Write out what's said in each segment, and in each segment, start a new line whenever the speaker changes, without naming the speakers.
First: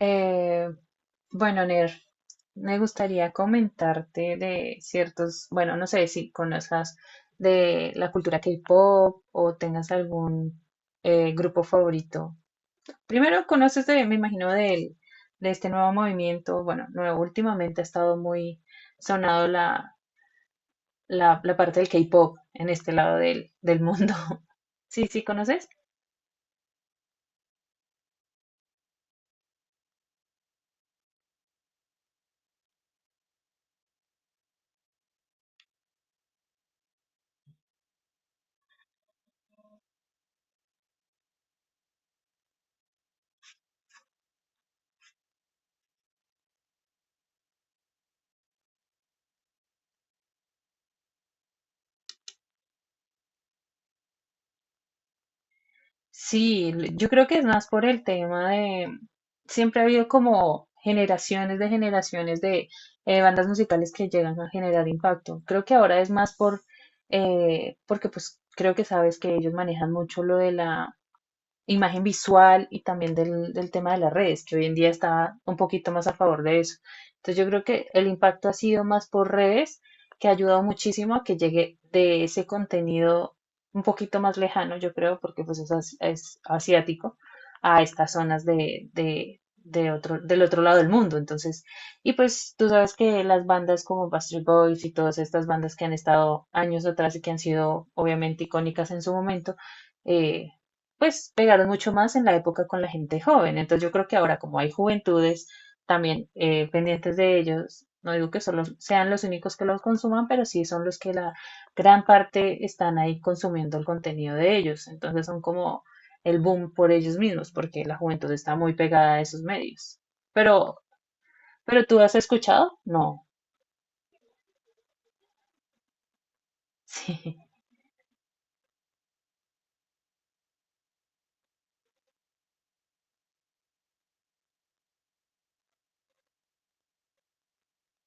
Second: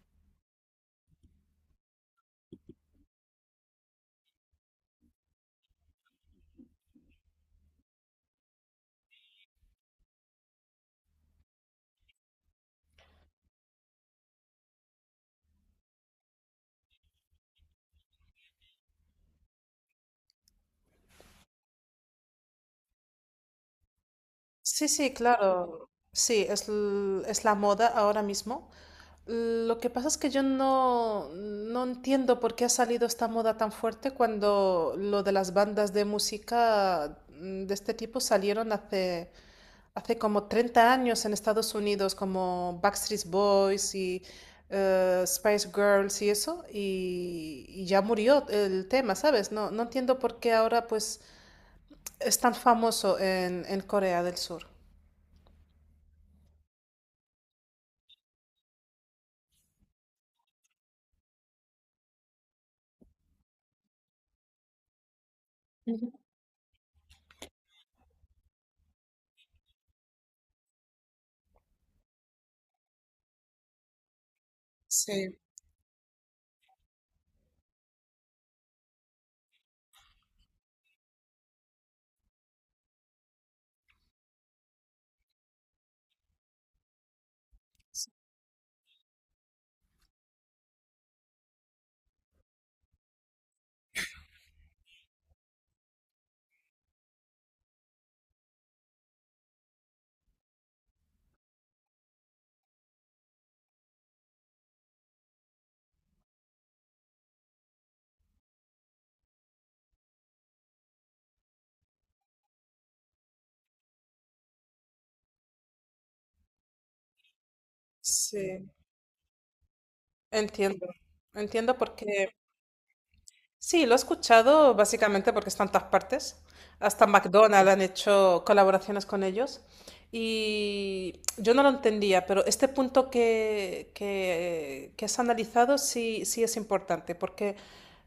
Eh, bueno, Ner, me gustaría comentarte de ciertos, bueno, no sé si conozcas de la cultura K-pop o tengas algún grupo favorito. Primero, conoces de, me imagino, de este nuevo movimiento. Bueno, nuevo, últimamente ha estado muy sonado la, la parte del K-pop en este lado del mundo.
Sí,
Sí,
sí,
sí, ¿conoces?
claro. Sí, es la moda ahora mismo. Lo que pasa es que yo no entiendo por qué ha salido esta moda tan fuerte cuando lo de las bandas de música de este tipo salieron hace como 30 años en Estados Unidos, como Backstreet Boys y Spice Girls y eso, y ya murió el tema, ¿sabes? No entiendo por qué ahora pues es tan famoso en Corea del Sur.
Sí, yo creo que es más por el tema de, siempre ha habido como generaciones de bandas musicales que llegan a generar impacto. Creo que ahora es más por, porque pues creo que sabes que ellos manejan mucho lo de la imagen visual y también del tema de las redes, que hoy en día está
Sí,
un poquito más a favor de eso. Entonces yo creo que el impacto ha sido más por redes, que ha ayudado muchísimo a que llegue de ese contenido un poquito más lejano, yo creo, porque pues es, es asiático, a estas zonas de otro, del otro lado del mundo. Entonces, y pues tú sabes que las bandas como Backstreet Boys y todas estas bandas que han estado años atrás y que han sido obviamente icónicas en su momento, eh, pues pegaron mucho más en la época con la gente joven. Entonces yo creo que ahora como hay juventudes también pendientes de ellos, no digo que solo sean los únicos que los consuman, pero sí son los que la gran parte están ahí consumiendo el contenido de ellos. Entonces son como el boom por ellos mismos, porque la juventud está
sí,
muy pegada a esos medios. Pero,
entiendo. Entiendo
pero tú has
porque
escuchado? No.
sí, lo he escuchado básicamente porque está en todas partes. Hasta
Sí.
McDonald's han hecho colaboraciones con ellos. Y yo no lo entendía, pero este punto que has analizado sí, sí es importante, porque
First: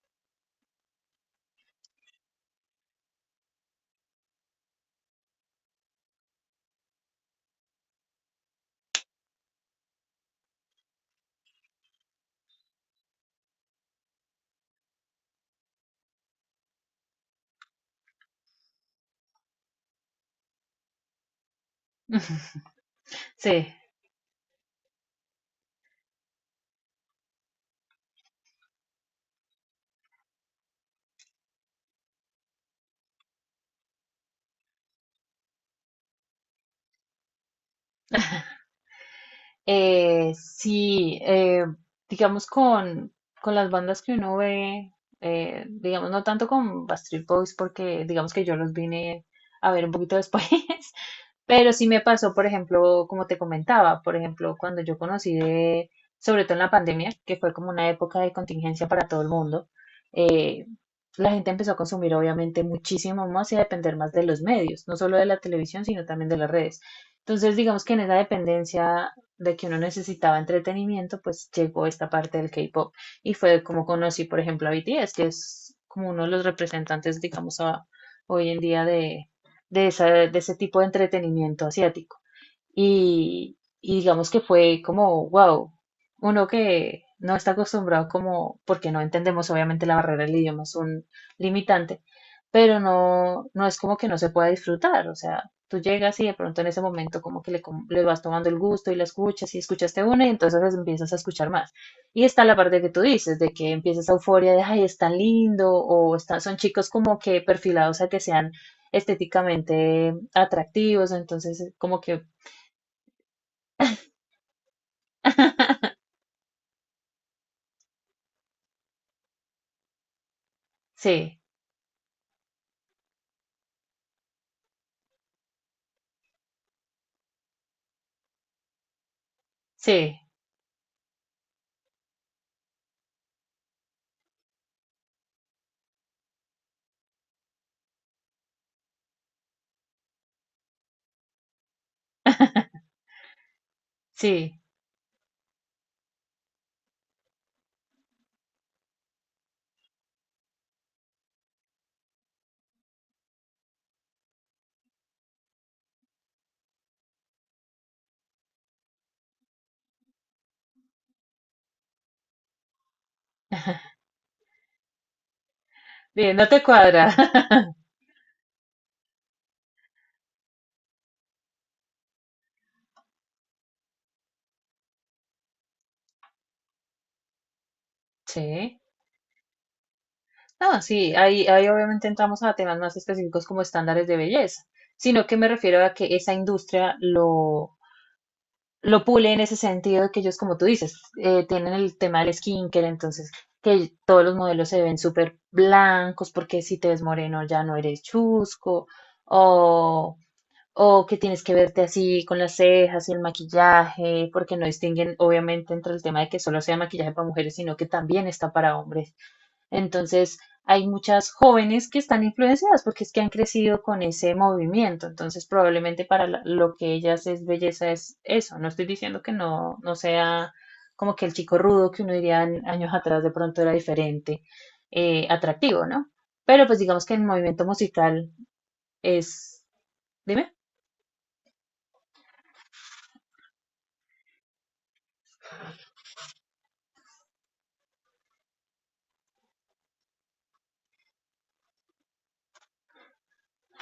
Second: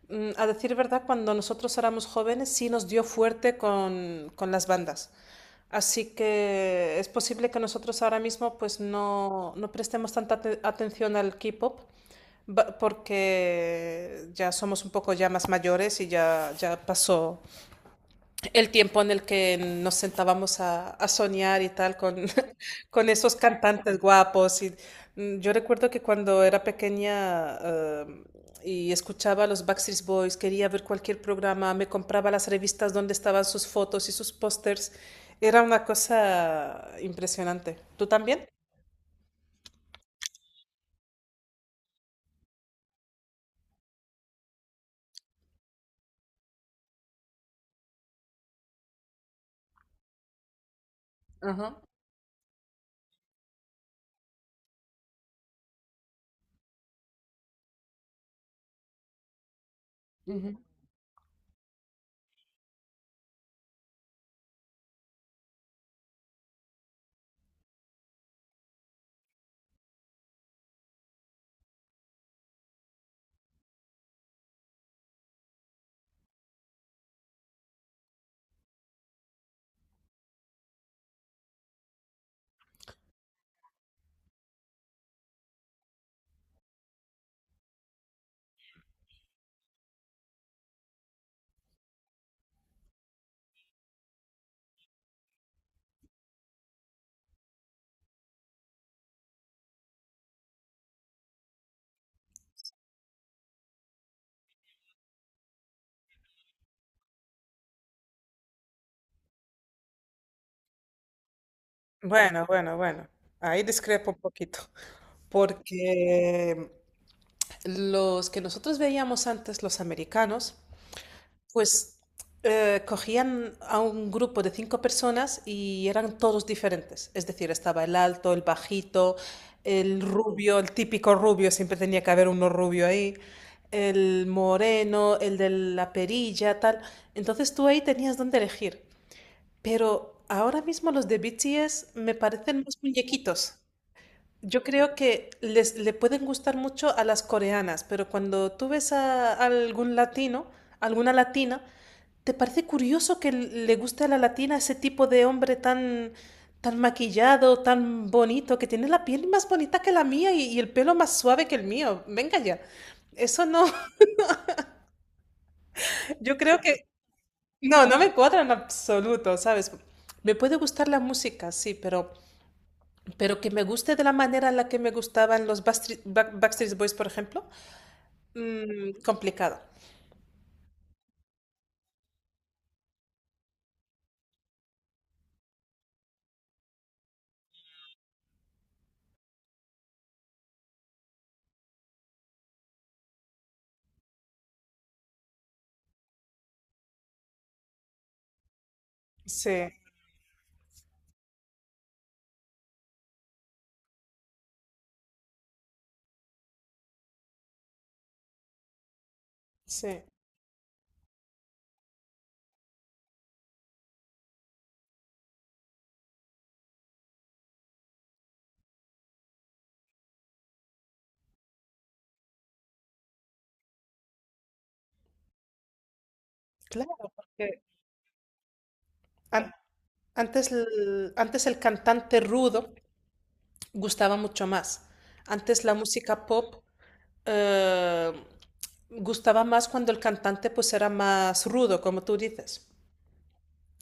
a decir verdad, cuando nosotros éramos jóvenes sí nos dio fuerte con las bandas. Así que es posible que nosotros ahora mismo pues no prestemos tanta atención al K-pop porque ya somos un poco ya más mayores y ya pasó, el tiempo en el que nos sentábamos a soñar y tal con, con esos
Sí.
cantantes guapos. Yo recuerdo que cuando era pequeña y escuchaba a los Backstreet Boys, quería ver cualquier programa, me compraba las revistas donde estaban sus fotos y sus pósters. Era una cosa impresionante. ¿Tú también?
Eh, sí, digamos con las bandas que uno ve, digamos no tanto con Backstreet Boys porque digamos que yo los vine a ver un poquito después, pero
Ajá,
sí me pasó, por ejemplo, como te comentaba, por ejemplo, cuando yo conocí de, sobre todo en la pandemia, que fue como una época de contingencia para todo el mundo,
ujú.
eh, la gente empezó a consumir obviamente muchísimo más y a depender más de los medios, no solo de la televisión, sino también de las redes. Entonces, digamos que en esa dependencia de que uno necesitaba entretenimiento, pues llegó esta parte del K-pop y fue como conocí, por ejemplo, a BTS, que es como uno de los representantes, digamos, hoy en día de, de ese tipo de entretenimiento asiático. Y digamos que fue como, wow, uno que no está acostumbrado como, porque no entendemos, obviamente la barrera del idioma es un limitante, pero no, no es como que no se pueda disfrutar, o sea, tú llegas y de pronto en ese momento como que le, le vas tomando el gusto y la escuchas y escuchaste una y entonces empiezas a escuchar más. Y está la parte que tú dices, de que empiezas a euforia de, ay, es tan lindo, o están, son chicos como que perfilados a que sean estéticamente atractivos, entonces como que
Bueno, bueno, bueno. Ahí discrepo un poquito. Porque los que nosotros veíamos antes, los americanos,
Sí,
pues cogían a un grupo de 5 personas y eran todos diferentes. Es decir, estaba el alto, el bajito, el
sí,
rubio, el típico rubio, siempre tenía que haber uno rubio ahí, el moreno, el de la perilla, tal. Entonces tú ahí tenías dónde elegir. Pero ahora mismo los de BTS me parecen más muñequitos.
sí.
Yo creo que les le pueden gustar mucho a las coreanas, pero cuando tú ves a algún latino, alguna latina, ¿te parece curioso que le guste a la latina ese tipo de hombre tan, tan maquillado, tan bonito, que tiene la piel más bonita que la mía y el pelo más suave que el mío? Venga ya. Eso no,
Bien,
yo
no
creo
te
que
cuadra.
no, no me cuadra en absoluto, ¿sabes? Me puede gustar la música, sí, pero que me guste de la manera en la que me gustaban los Backstreet Boys, por ejemplo,
Sí.
mm, complicado.
No, sí, ahí, ahí obviamente entramos a temas más específicos como estándares de belleza, sino que me refiero a que esa industria lo pule en ese sentido de que ellos, como tú dices, tienen el tema del skincare, entonces que todos los modelos se ven súper blancos porque si te ves moreno ya no eres chusco,
Sí,
o O que tienes que verte así con las cejas y el maquillaje, porque no distinguen obviamente entre el tema de que solo sea maquillaje para mujeres, sino que también está para hombres.
sí.
Entonces, hay muchas jóvenes que están influenciadas porque es que han crecido con ese movimiento. Entonces, probablemente para lo que ellas es belleza es eso. No estoy diciendo que no, no sea como que el chico rudo que uno diría años atrás de pronto era diferente, atractivo, ¿no? Pero pues digamos
Claro,
que el
porque
movimiento musical
an-
es... Dime.
antes el cantante rudo gustaba mucho más. Antes la música pop eh, gustaba más cuando el cantante pues era más rudo, como tú dices.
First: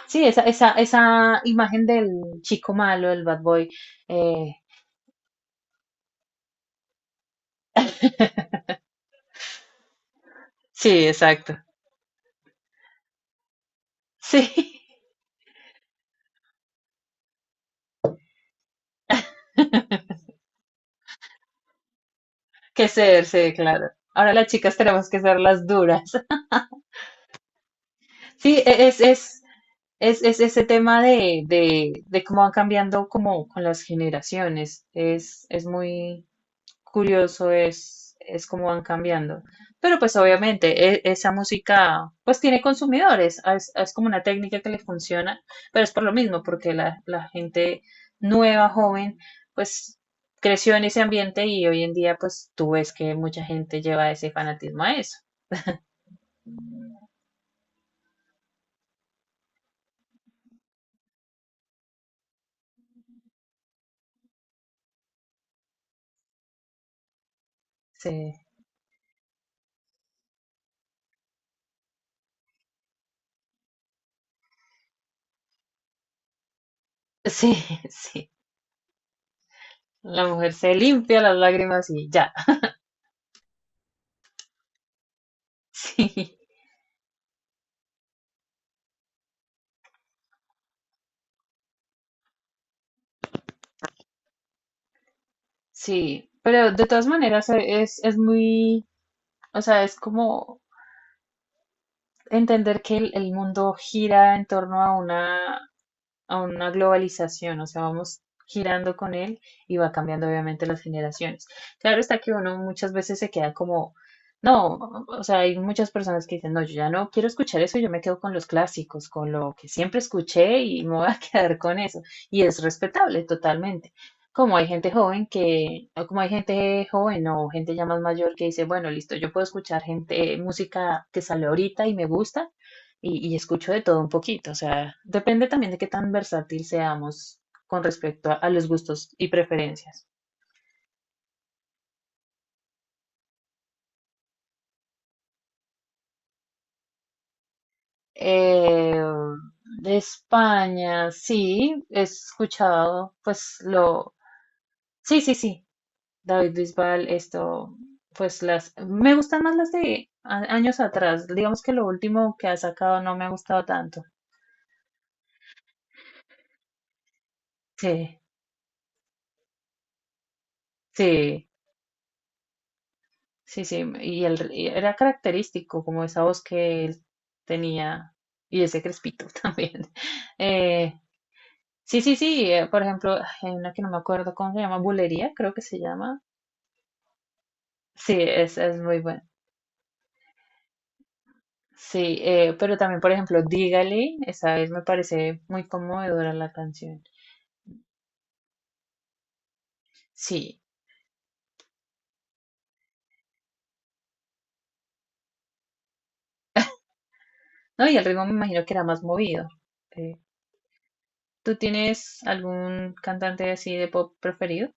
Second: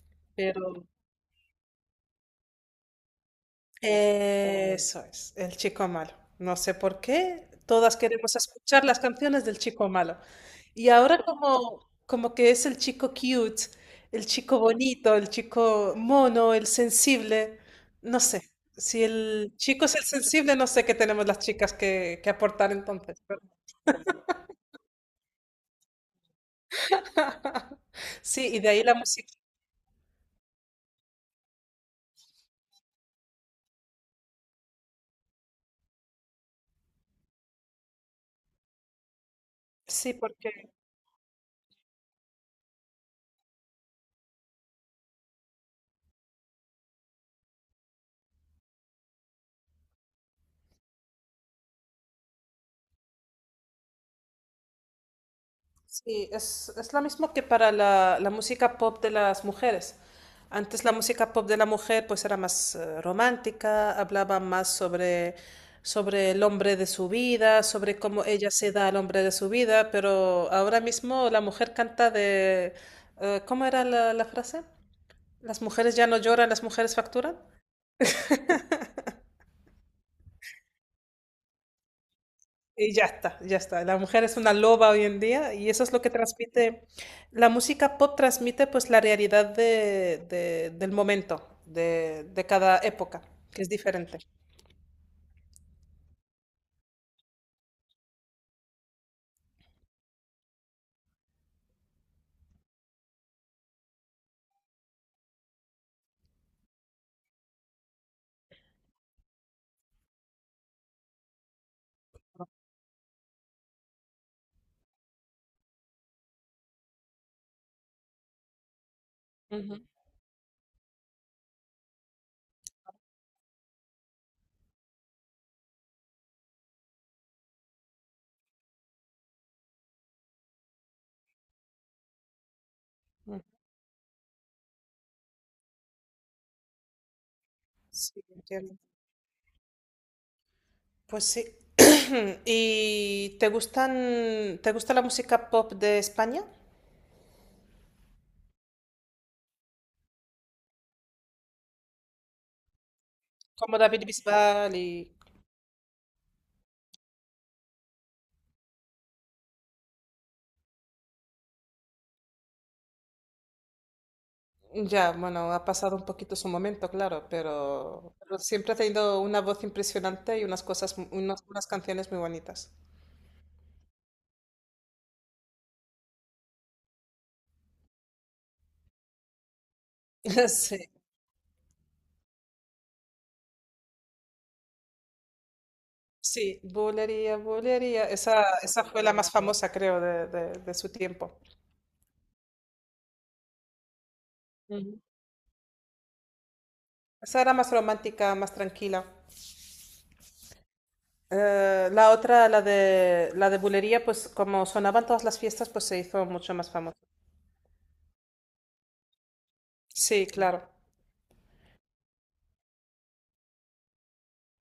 Sí, esa, esa,
Pero
esa imagen del chico malo, el bad boy. eh,
eso es, el chico malo. No sé por qué, todas queremos escuchar las canciones del chico malo. Y
sí,
ahora
exacto.
como, como que es el chico cute, el chico
Sí,
bonito, el chico mono, el sensible, no sé. Si el chico es el sensible, no sé qué tenemos las chicas que aportar
que
entonces.
ser, sí, claro. Ahora las chicas tenemos que ser las duras.
Sí,
Sí,
y de ahí la música,
es ese tema de cómo van cambiando como con las generaciones. Es muy, curioso es cómo van cambiando. Pero
sí,
pues
porque
obviamente esa música pues tiene consumidores, es como una técnica que le funciona, pero es por lo mismo, porque la gente nueva, joven, pues creció en ese ambiente y hoy en día pues tú ves que mucha gente lleva ese fanatismo a eso.
sí, es lo mismo que para la música pop de las mujeres. Antes la música pop de la mujer pues era más romántica, hablaba más sobre, sobre el hombre de su vida, sobre
Sí,
cómo ella se da al hombre de su vida, pero ahora mismo la mujer canta de... ¿cómo era la frase? ¿Las mujeres ya no lloran, las mujeres facturan?
sí, sí. La mujer se limpia las lágrimas y ya.
Y ya está, ya está. La mujer es una loba hoy en día y eso es lo que
Sí,
transmite, la música pop transmite pues la realidad del momento, de cada época, que es diferente.
sí. Pero de todas maneras es muy, o sea, es como entender que el mundo gira en torno a una globalización, o sea, vamos girando con él y va cambiando obviamente las generaciones. Claro está que uno muchas veces se queda como, no, o sea, hay muchas personas que dicen, no, yo ya no quiero escuchar eso, yo me quedo con los clásicos, con lo que
Ujú,
siempre escuché y me voy a quedar con eso. Y es respetable totalmente. Como hay gente joven que, o como hay gente joven o gente ya más mayor que dice, bueno, listo, yo puedo escuchar gente, música que sale ahorita y me gusta, y
ujú.
escucho de todo un poquito, o sea, depende también de qué tan versátil seamos con
Sí,
respecto a los
entiendo.
gustos y preferencias.
Pues sí. ¿Y te gustan, te gusta la música pop de España?
Eh, de España, sí, he escuchado, pues
Como David
lo,
Bisbal y...
sí, sí, sí, David Bisbal, esto, pues las, me gustan más las de años atrás, digamos que lo último que ha sacado no me ha gustado tanto.
Ya, bueno, ha pasado un poquito su momento, claro,
Sí,
pero siempre ha tenido una voz impresionante y unas cosas, unas,
sí.
unas canciones muy bonitas.
Sí, sí, y, el, y era característico como esa voz que él tenía y ese crespito también.
Sí,
Eh, sí, sí, sí, por ejemplo, ay, hay una que no me acuerdo cómo se llama, Bulería, creo que se llama.
sí, Bulería, Bulería.
Sí,
Esa,
es
esa
muy
fue la
buena.
más famosa, creo, de su tiempo.
Sí, pero también, por ejemplo, Dígale, esa vez me
Ujú.
parece muy conmovedora la canción.
Esa era más romántica, más tranquila.
Sí,
La otra, la de Bulería, pues como sonaban todas las fiestas, pues se hizo mucho más famosa.
no, y el ritmo me imagino que era más movido. Eh,
Sí, claro.
¿Tú tienes algún cantante así de pop preferido?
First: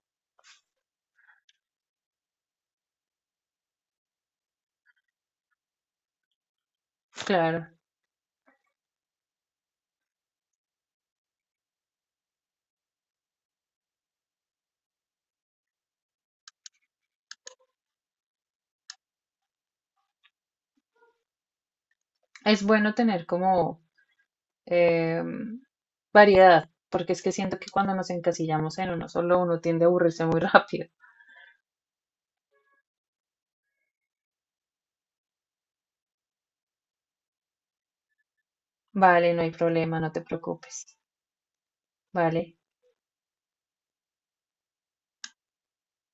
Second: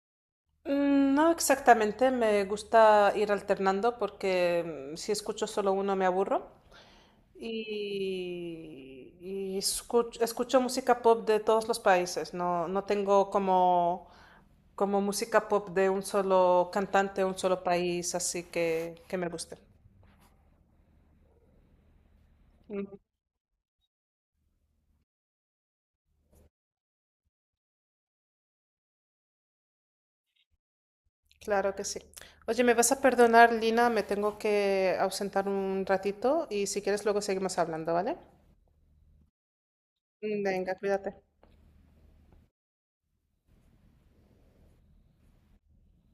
Mm, no exactamente, me gusta ir alternando porque mm, si escucho solo uno me aburro.
Claro,
Y escucho música pop de todos los países. No, no tengo como, como música pop de un solo cantante, un solo país, así que me guste.
es bueno
Ujú,
tener como eh, variedad, porque es que siento que cuando nos encasillamos en uno solo, uno tiende a aburrirse muy rápido.
claro que sí. Oye, ¿me vas a perdonar, Lina? Me tengo que ausentar un ratito y si quieres luego seguimos hablando, ¿vale?
Vale, no hay problema, no te
Venga,
preocupes.
cuídate.
Vale.